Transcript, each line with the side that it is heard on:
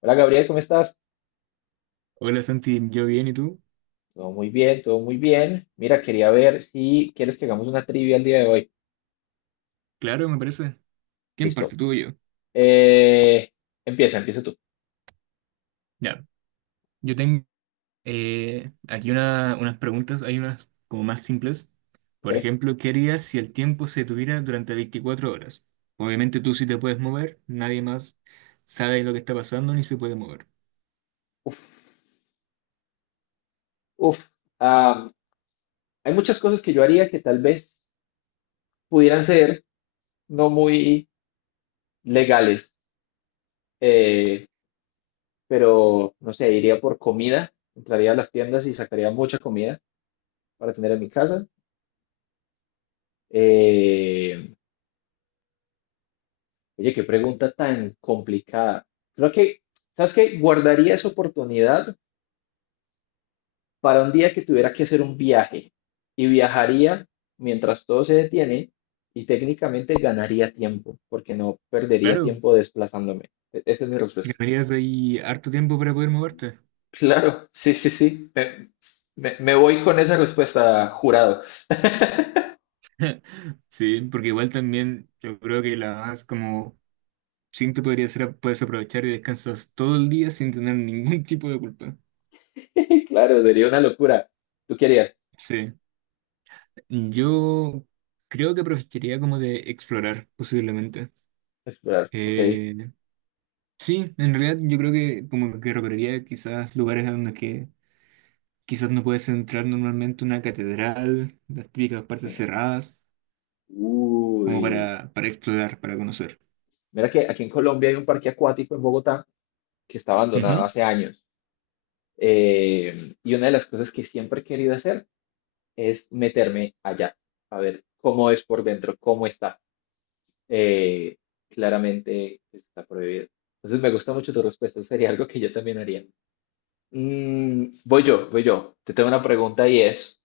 left: Hola Gabriel, ¿cómo estás?
right: Hola Santi, yo bien, ¿y tú?
left: Todo muy bien, todo muy bien. Mira, quería ver si quieres que hagamos una trivia el día de hoy.
right: Claro, me parece. ¿Quién
left: Listo.
right: parte, tú o yo?
left: Eh, empieza tú.
right: Ya, yo tengo aquí unas preguntas, hay unas como más simples. Por
left: ¿Ok?
right: ejemplo, ¿qué harías si el tiempo se tuviera durante 24 horas? Obviamente tú sí te puedes mover, nadie más sabe lo que está pasando ni se puede mover.
left: Uf, uf. Ah, hay muchas cosas que yo haría que tal vez pudieran ser no muy legales, eh, pero no sé, iría por comida, entraría a las tiendas y sacaría mucha comida para tener en mi casa. Eh, oye, qué pregunta tan complicada. Creo que, ¿Sabes qué? Guardaría esa oportunidad para un día que tuviera que hacer un viaje y viajaría mientras todo se detiene y técnicamente ganaría tiempo porque no perdería
right: Claro,
left: tiempo desplazándome. Esa es mi respuesta.
right: ganarías ahí harto tiempo para poder moverte.
left: Claro, sí, sí, sí. Me voy con esa respuesta, jurado.
right: Sí, porque igual también yo creo que la más como simple podría ser, puedes aprovechar y descansas todo el día sin tener ningún tipo de culpa.
left: Claro, sería una locura. ¿Tú querías
right: Sí, yo creo que preferiría como de explorar, posiblemente.
left: explorar? Ok.
right: Eh, sí, en realidad yo creo que como que recorrería quizás lugares a donde que quizás no puedes entrar normalmente una catedral, las típicas partes
left: que-
right: cerradas, como
left: Uy.
right: para explorar, para conocer.
left: Mira que aquí en Colombia hay un parque acuático en Bogotá que está abandonado
right: Ujú.
left: hace años. Y una de las cosas que siempre he querido hacer es meterme allá, a ver cómo es por dentro, cómo está. Eh, claramente pues, está prohibido. Entonces me gusta mucho tu respuesta, eso sería algo que yo también haría. Mm, voy yo, voy yo. Te tengo una pregunta y es,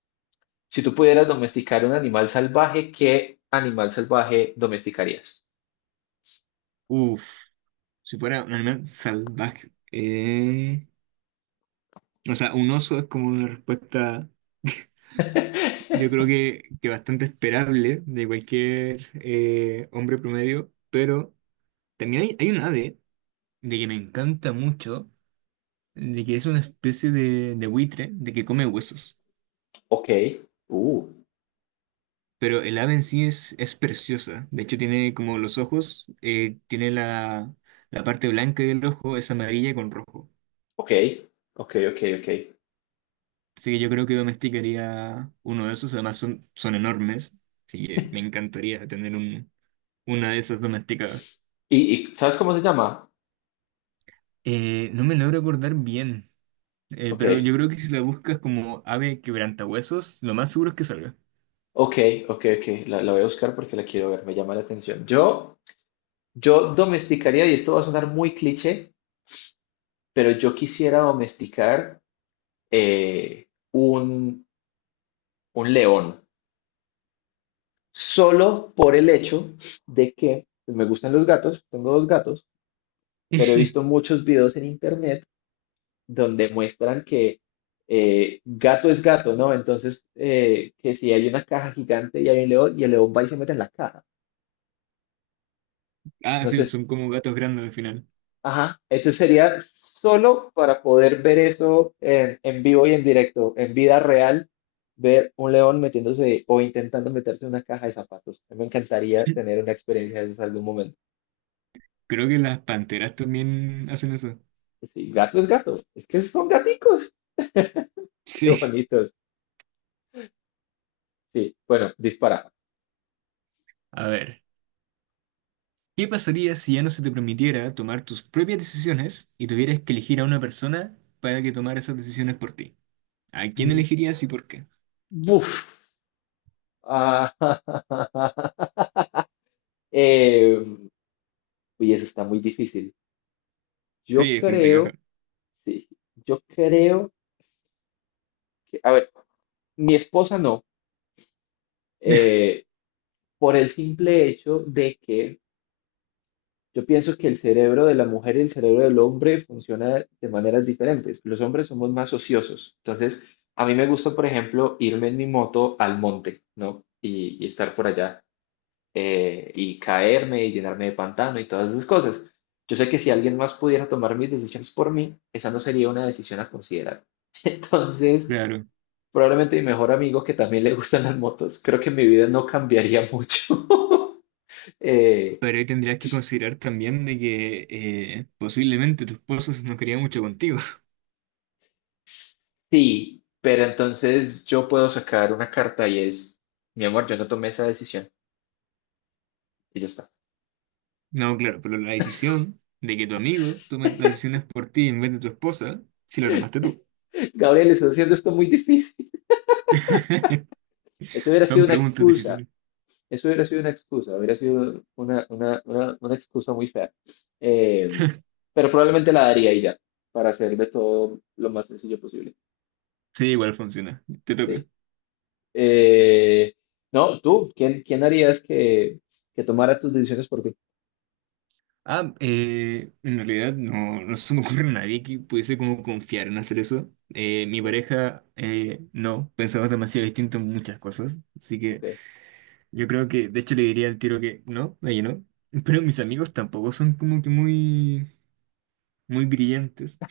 left: si tú pudieras domesticar un animal salvaje, ¿qué animal salvaje domesticarías?
right: Uf, si fuera un animal salvaje. O sea, un oso es como una respuesta. Yo creo que bastante esperable de cualquier hombre promedio, pero también hay un ave de que me encanta mucho, de que es una especie de buitre, de que come huesos.
left: Ok, uh,
right: Pero el ave en sí es preciosa. De hecho, tiene como los ojos, tiene la parte blanca del ojo, es amarilla con rojo.
left: ok, ok, ok, ok.
right: Así que yo creo que domesticaría uno de esos, además son enormes. Así que me encantaría tener una de esas domesticadas.
left: ¿Y, y sabes cómo se llama?
right: No me logro acordar bien,
left: Ok,
right: pero yo creo que si la buscas como ave quebrantahuesos, lo más seguro es que salga.
left: ok, ok, ok. La voy a buscar porque la quiero ver, me llama la atención. Yo... Yo domesticaría, y esto va a sonar muy cliché, pero yo quisiera domesticar eh, un, un león, solo por el hecho de que pues, me gustan los gatos, tengo dos gatos, pero he visto muchos videos en internet donde muestran que gato es gato, ¿no? Entonces, que si hay una caja gigante y hay un león, y el león va y se mete en la caja.
right: Ah,
left: No sé.
right: sí, son como gatos grandes al final.
left: Ajá, entonces sería solo para poder ver eso en vivo y en directo, en vida real, ver un león metiéndose o intentando meterse en una caja de zapatos. A mí me encantaría tener una experiencia de esas algún momento.
right: Creo que las panteras también hacen eso.
left: Pues sí, gato, es que son gaticos, qué
right: Sí.
left: bonitos. Sí, bueno, dispara.
right: A ver, ¿qué pasaría si ya no se te permitiera tomar tus propias decisiones y tuvieras que elegir a una persona para que tomara esas decisiones por ti? ¿A quién
left: Mm,
right: elegirías y por qué?
left: buf. Ah, eh, uy, eso está muy difícil. Yo
right: Sí, es complicado.
left: creo, sí, yo creo que, a ver, mi esposa no. Eh, por el simple hecho de que yo pienso que el cerebro de la mujer y el cerebro del hombre funciona de maneras diferentes. Los hombres somos más ociosos. Entonces, a mí me gusta, por ejemplo, irme en mi moto al monte, ¿no? Y estar por allá y caerme y llenarme de pantano y todas esas cosas. Yo sé que si alguien más pudiera tomar mis decisiones por mí, esa no sería una decisión a considerar. Entonces,
right: Claro,
left: probablemente mi mejor amigo que también le gustan las motos, creo que mi vida no cambiaría mucho. Eh,
right: pero ahí tendrías que considerar también de que posiblemente tu esposo no quería mucho contigo.
left: sí, pero entonces yo puedo sacar una carta y es, mi amor, yo no tomé esa decisión. Y ya está.
right: No, claro, pero la decisión de que tu amigo tome las decisiones por ti en vez de tu esposa, si la tomaste tú.
left: Gabriel, estás haciendo esto muy difícil. Eso hubiera sido
right: Son
left: una
right: preguntas
left: excusa.
right: difíciles.
left: Eso hubiera sido una excusa. Hubiera sido una excusa muy fea. Eh, pero probablemente la daría y ya, para hacer de todo lo más sencillo posible.
right: Sí, igual funciona. Te toca.
left: Sí. Eh, no, tú, ¿quién, quién harías que tomara tus decisiones por ti?
right: Ah, en realidad no se me ocurre a nadie que pudiese como confiar en hacer eso. Mi
left: Ok,
right: pareja, no, pensaba demasiado distinto en muchas cosas. Así
left: ok,
right: que yo creo que, de hecho, le diría al tiro que no, ella no. Pero mis amigos tampoco son como que muy brillantes,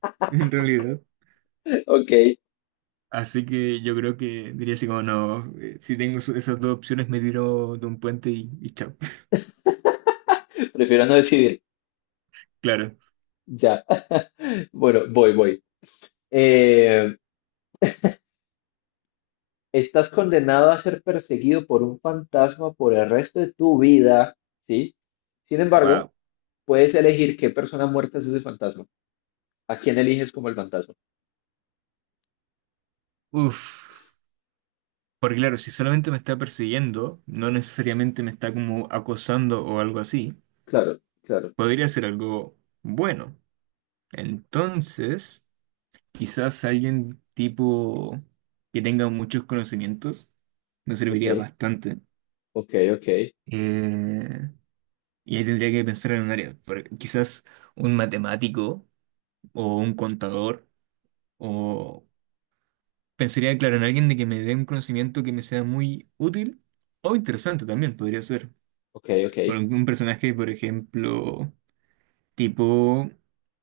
right: en realidad.
left: ok.
right: Así que yo creo que diría así como no, si tengo esas dos opciones me tiro de un puente y chao.
left: Prefiero no decidir.
right: Claro.
left: Ya. Bueno, voy, voy. Eh, estás condenado a ser perseguido por un fantasma por el resto de tu vida, ¿sí? Sin embargo,
right: Wow.
left: puedes elegir qué persona muerta es ese fantasma. ¿A quién eliges como el fantasma?
right: Uf. Porque claro, si solamente me está persiguiendo, no necesariamente me está como acosando o algo así,
left: Claro, claro.
right: podría ser algo bueno. Entonces, quizás alguien tipo que tenga muchos conocimientos me
left: Ok,
right: serviría bastante.
left: ok, ok,
right: Eh, y ahí tendría que pensar en un área. Quizás un matemático o un contador o pensaría, claro, en alguien de que me dé un conocimiento que me sea muy útil o interesante también, podría ser.
left: ok, ok,
right: Por un personaje, por ejemplo, tipo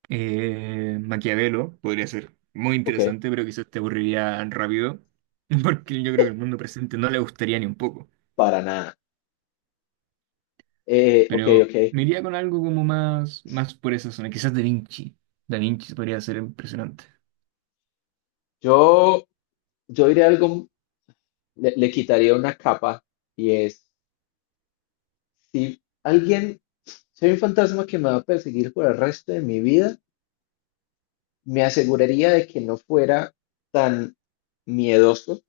right: Maquiavelo, podría ser muy
left: ok.
right: interesante, pero quizás te aburriría rápido, porque yo creo que el mundo presente no le gustaría ni un poco.
left: Para nada. Ok,
right: Pero
left: ok.
right: me iría con algo como más por esa zona, quizás Da Vinci. Da Vinci podría ser impresionante.
left: Yo, yo diré algo, le quitaría una capa y es, si alguien, soy un fantasma que me va a perseguir por el resto de mi vida. Me aseguraría de que no fuera tan miedoso,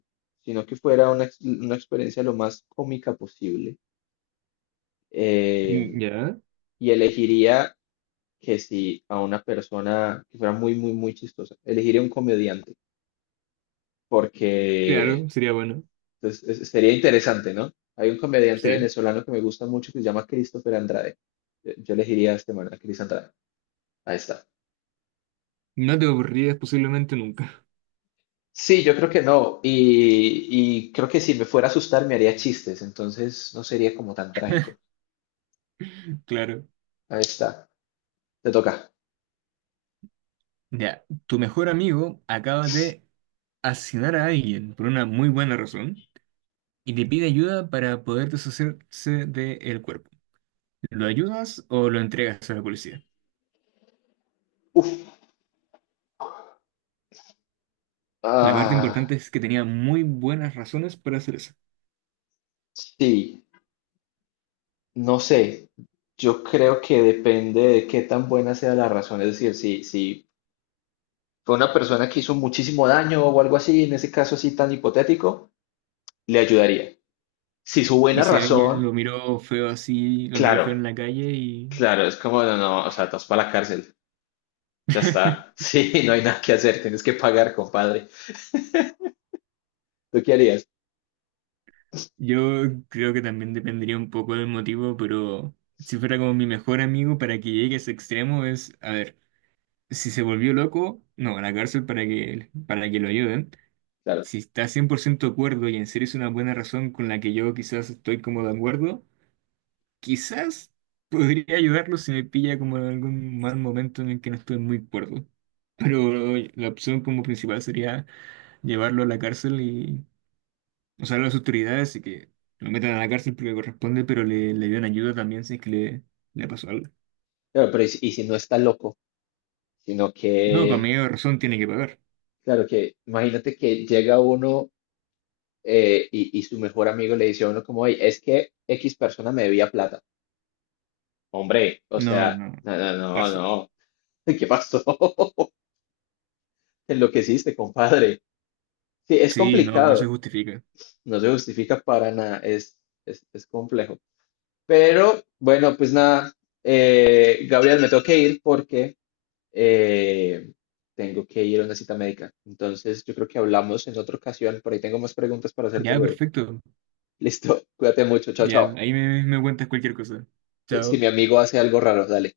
left: sino que fuera una, una experiencia lo más cómica posible. Eh,
right: Mm, ya,
left: y elegiría que si a una persona que fuera muy, muy, muy chistosa, elegiría un comediante, porque
right: claro, sería bueno.
left: pues, sería interesante, ¿no? Hay un comediante
right: Sí.
left: venezolano que me gusta mucho que se llama Christopher Andrade. Yo elegiría a este man, a Chris Andrade. Ahí está.
right: No te aburrirías posiblemente nunca.
left: Sí, yo creo que no. Y creo que si me fuera a asustar me haría chistes, entonces no sería como tan trágico.
right: Claro.
left: Ahí está. Te toca.
right: Ya, tu mejor amigo acaba de asesinar a alguien por una muy buena razón y te pide ayuda para poder deshacerse del cuerpo. ¿Lo ayudas o lo entregas a la policía?
left: Uf.
right: La parte
left: Ah,
right: importante es que tenía muy buenas razones para hacer eso.
left: sí. No sé. Yo creo que depende de qué tan buena sea la razón. Es decir, si, si fue una persona que hizo muchísimo daño o algo así, en ese caso así tan hipotético, le ayudaría. Si su buena
right: Y si alguien
left: razón,
right: lo miró feo así, lo miró feo
left: claro,
right: en la calle y...
left: claro, es como, no, no, o sea, te vas para la cárcel. Ya está. Sí, no hay nada que hacer. Tienes que pagar, compadre. ¿Tú qué harías?
right: Yo creo que también dependería un poco del motivo, pero si fuera como mi mejor amigo para que llegue a ese extremo es, a ver. Si se volvió loco, no, a la cárcel para para que lo ayuden.
left: Claro,
right: Si está 100% de acuerdo y en serio es una buena razón con la que yo quizás estoy como de acuerdo, quizás podría ayudarlo si me pilla como en algún mal momento en el que no estoy muy de acuerdo. Pero la opción como principal sería llevarlo a la cárcel y, o sea, a las autoridades y que lo metan a la cárcel porque corresponde, pero le den ayuda también si es que le pasó algo.
left: claro, pero y si no está loco, sino
right: No, con
left: que,
right: medio de razón tiene que pagar.
left: claro, que imagínate que llega uno y su mejor amigo le dice a uno como, "Ey, es que X persona me debía plata". Hombre, o
right: No,
left: sea,
right: no,
left: no, no, no,
right: cárcel.
left: no. ¿Qué pasó? Te enloqueciste, compadre. Sí, es
right: Sí, no, no se
left: complicado.
right: justifica.
left: No se justifica para nada. Es complejo. Pero bueno, pues nada. Gabriel, me tengo que ir porque eh, tengo que ir a una cita médica. Entonces, yo creo que hablamos en otra ocasión. Por ahí tengo más preguntas para hacerte
right: Ya,
left: luego.
right: perfecto.
left: Listo, cuídate mucho. Chao,
right: Ya,
left: chao.
right: ahí me cuentas cualquier cosa.
left: Si
right: Chao.
left: mi amigo hace algo raro, dale.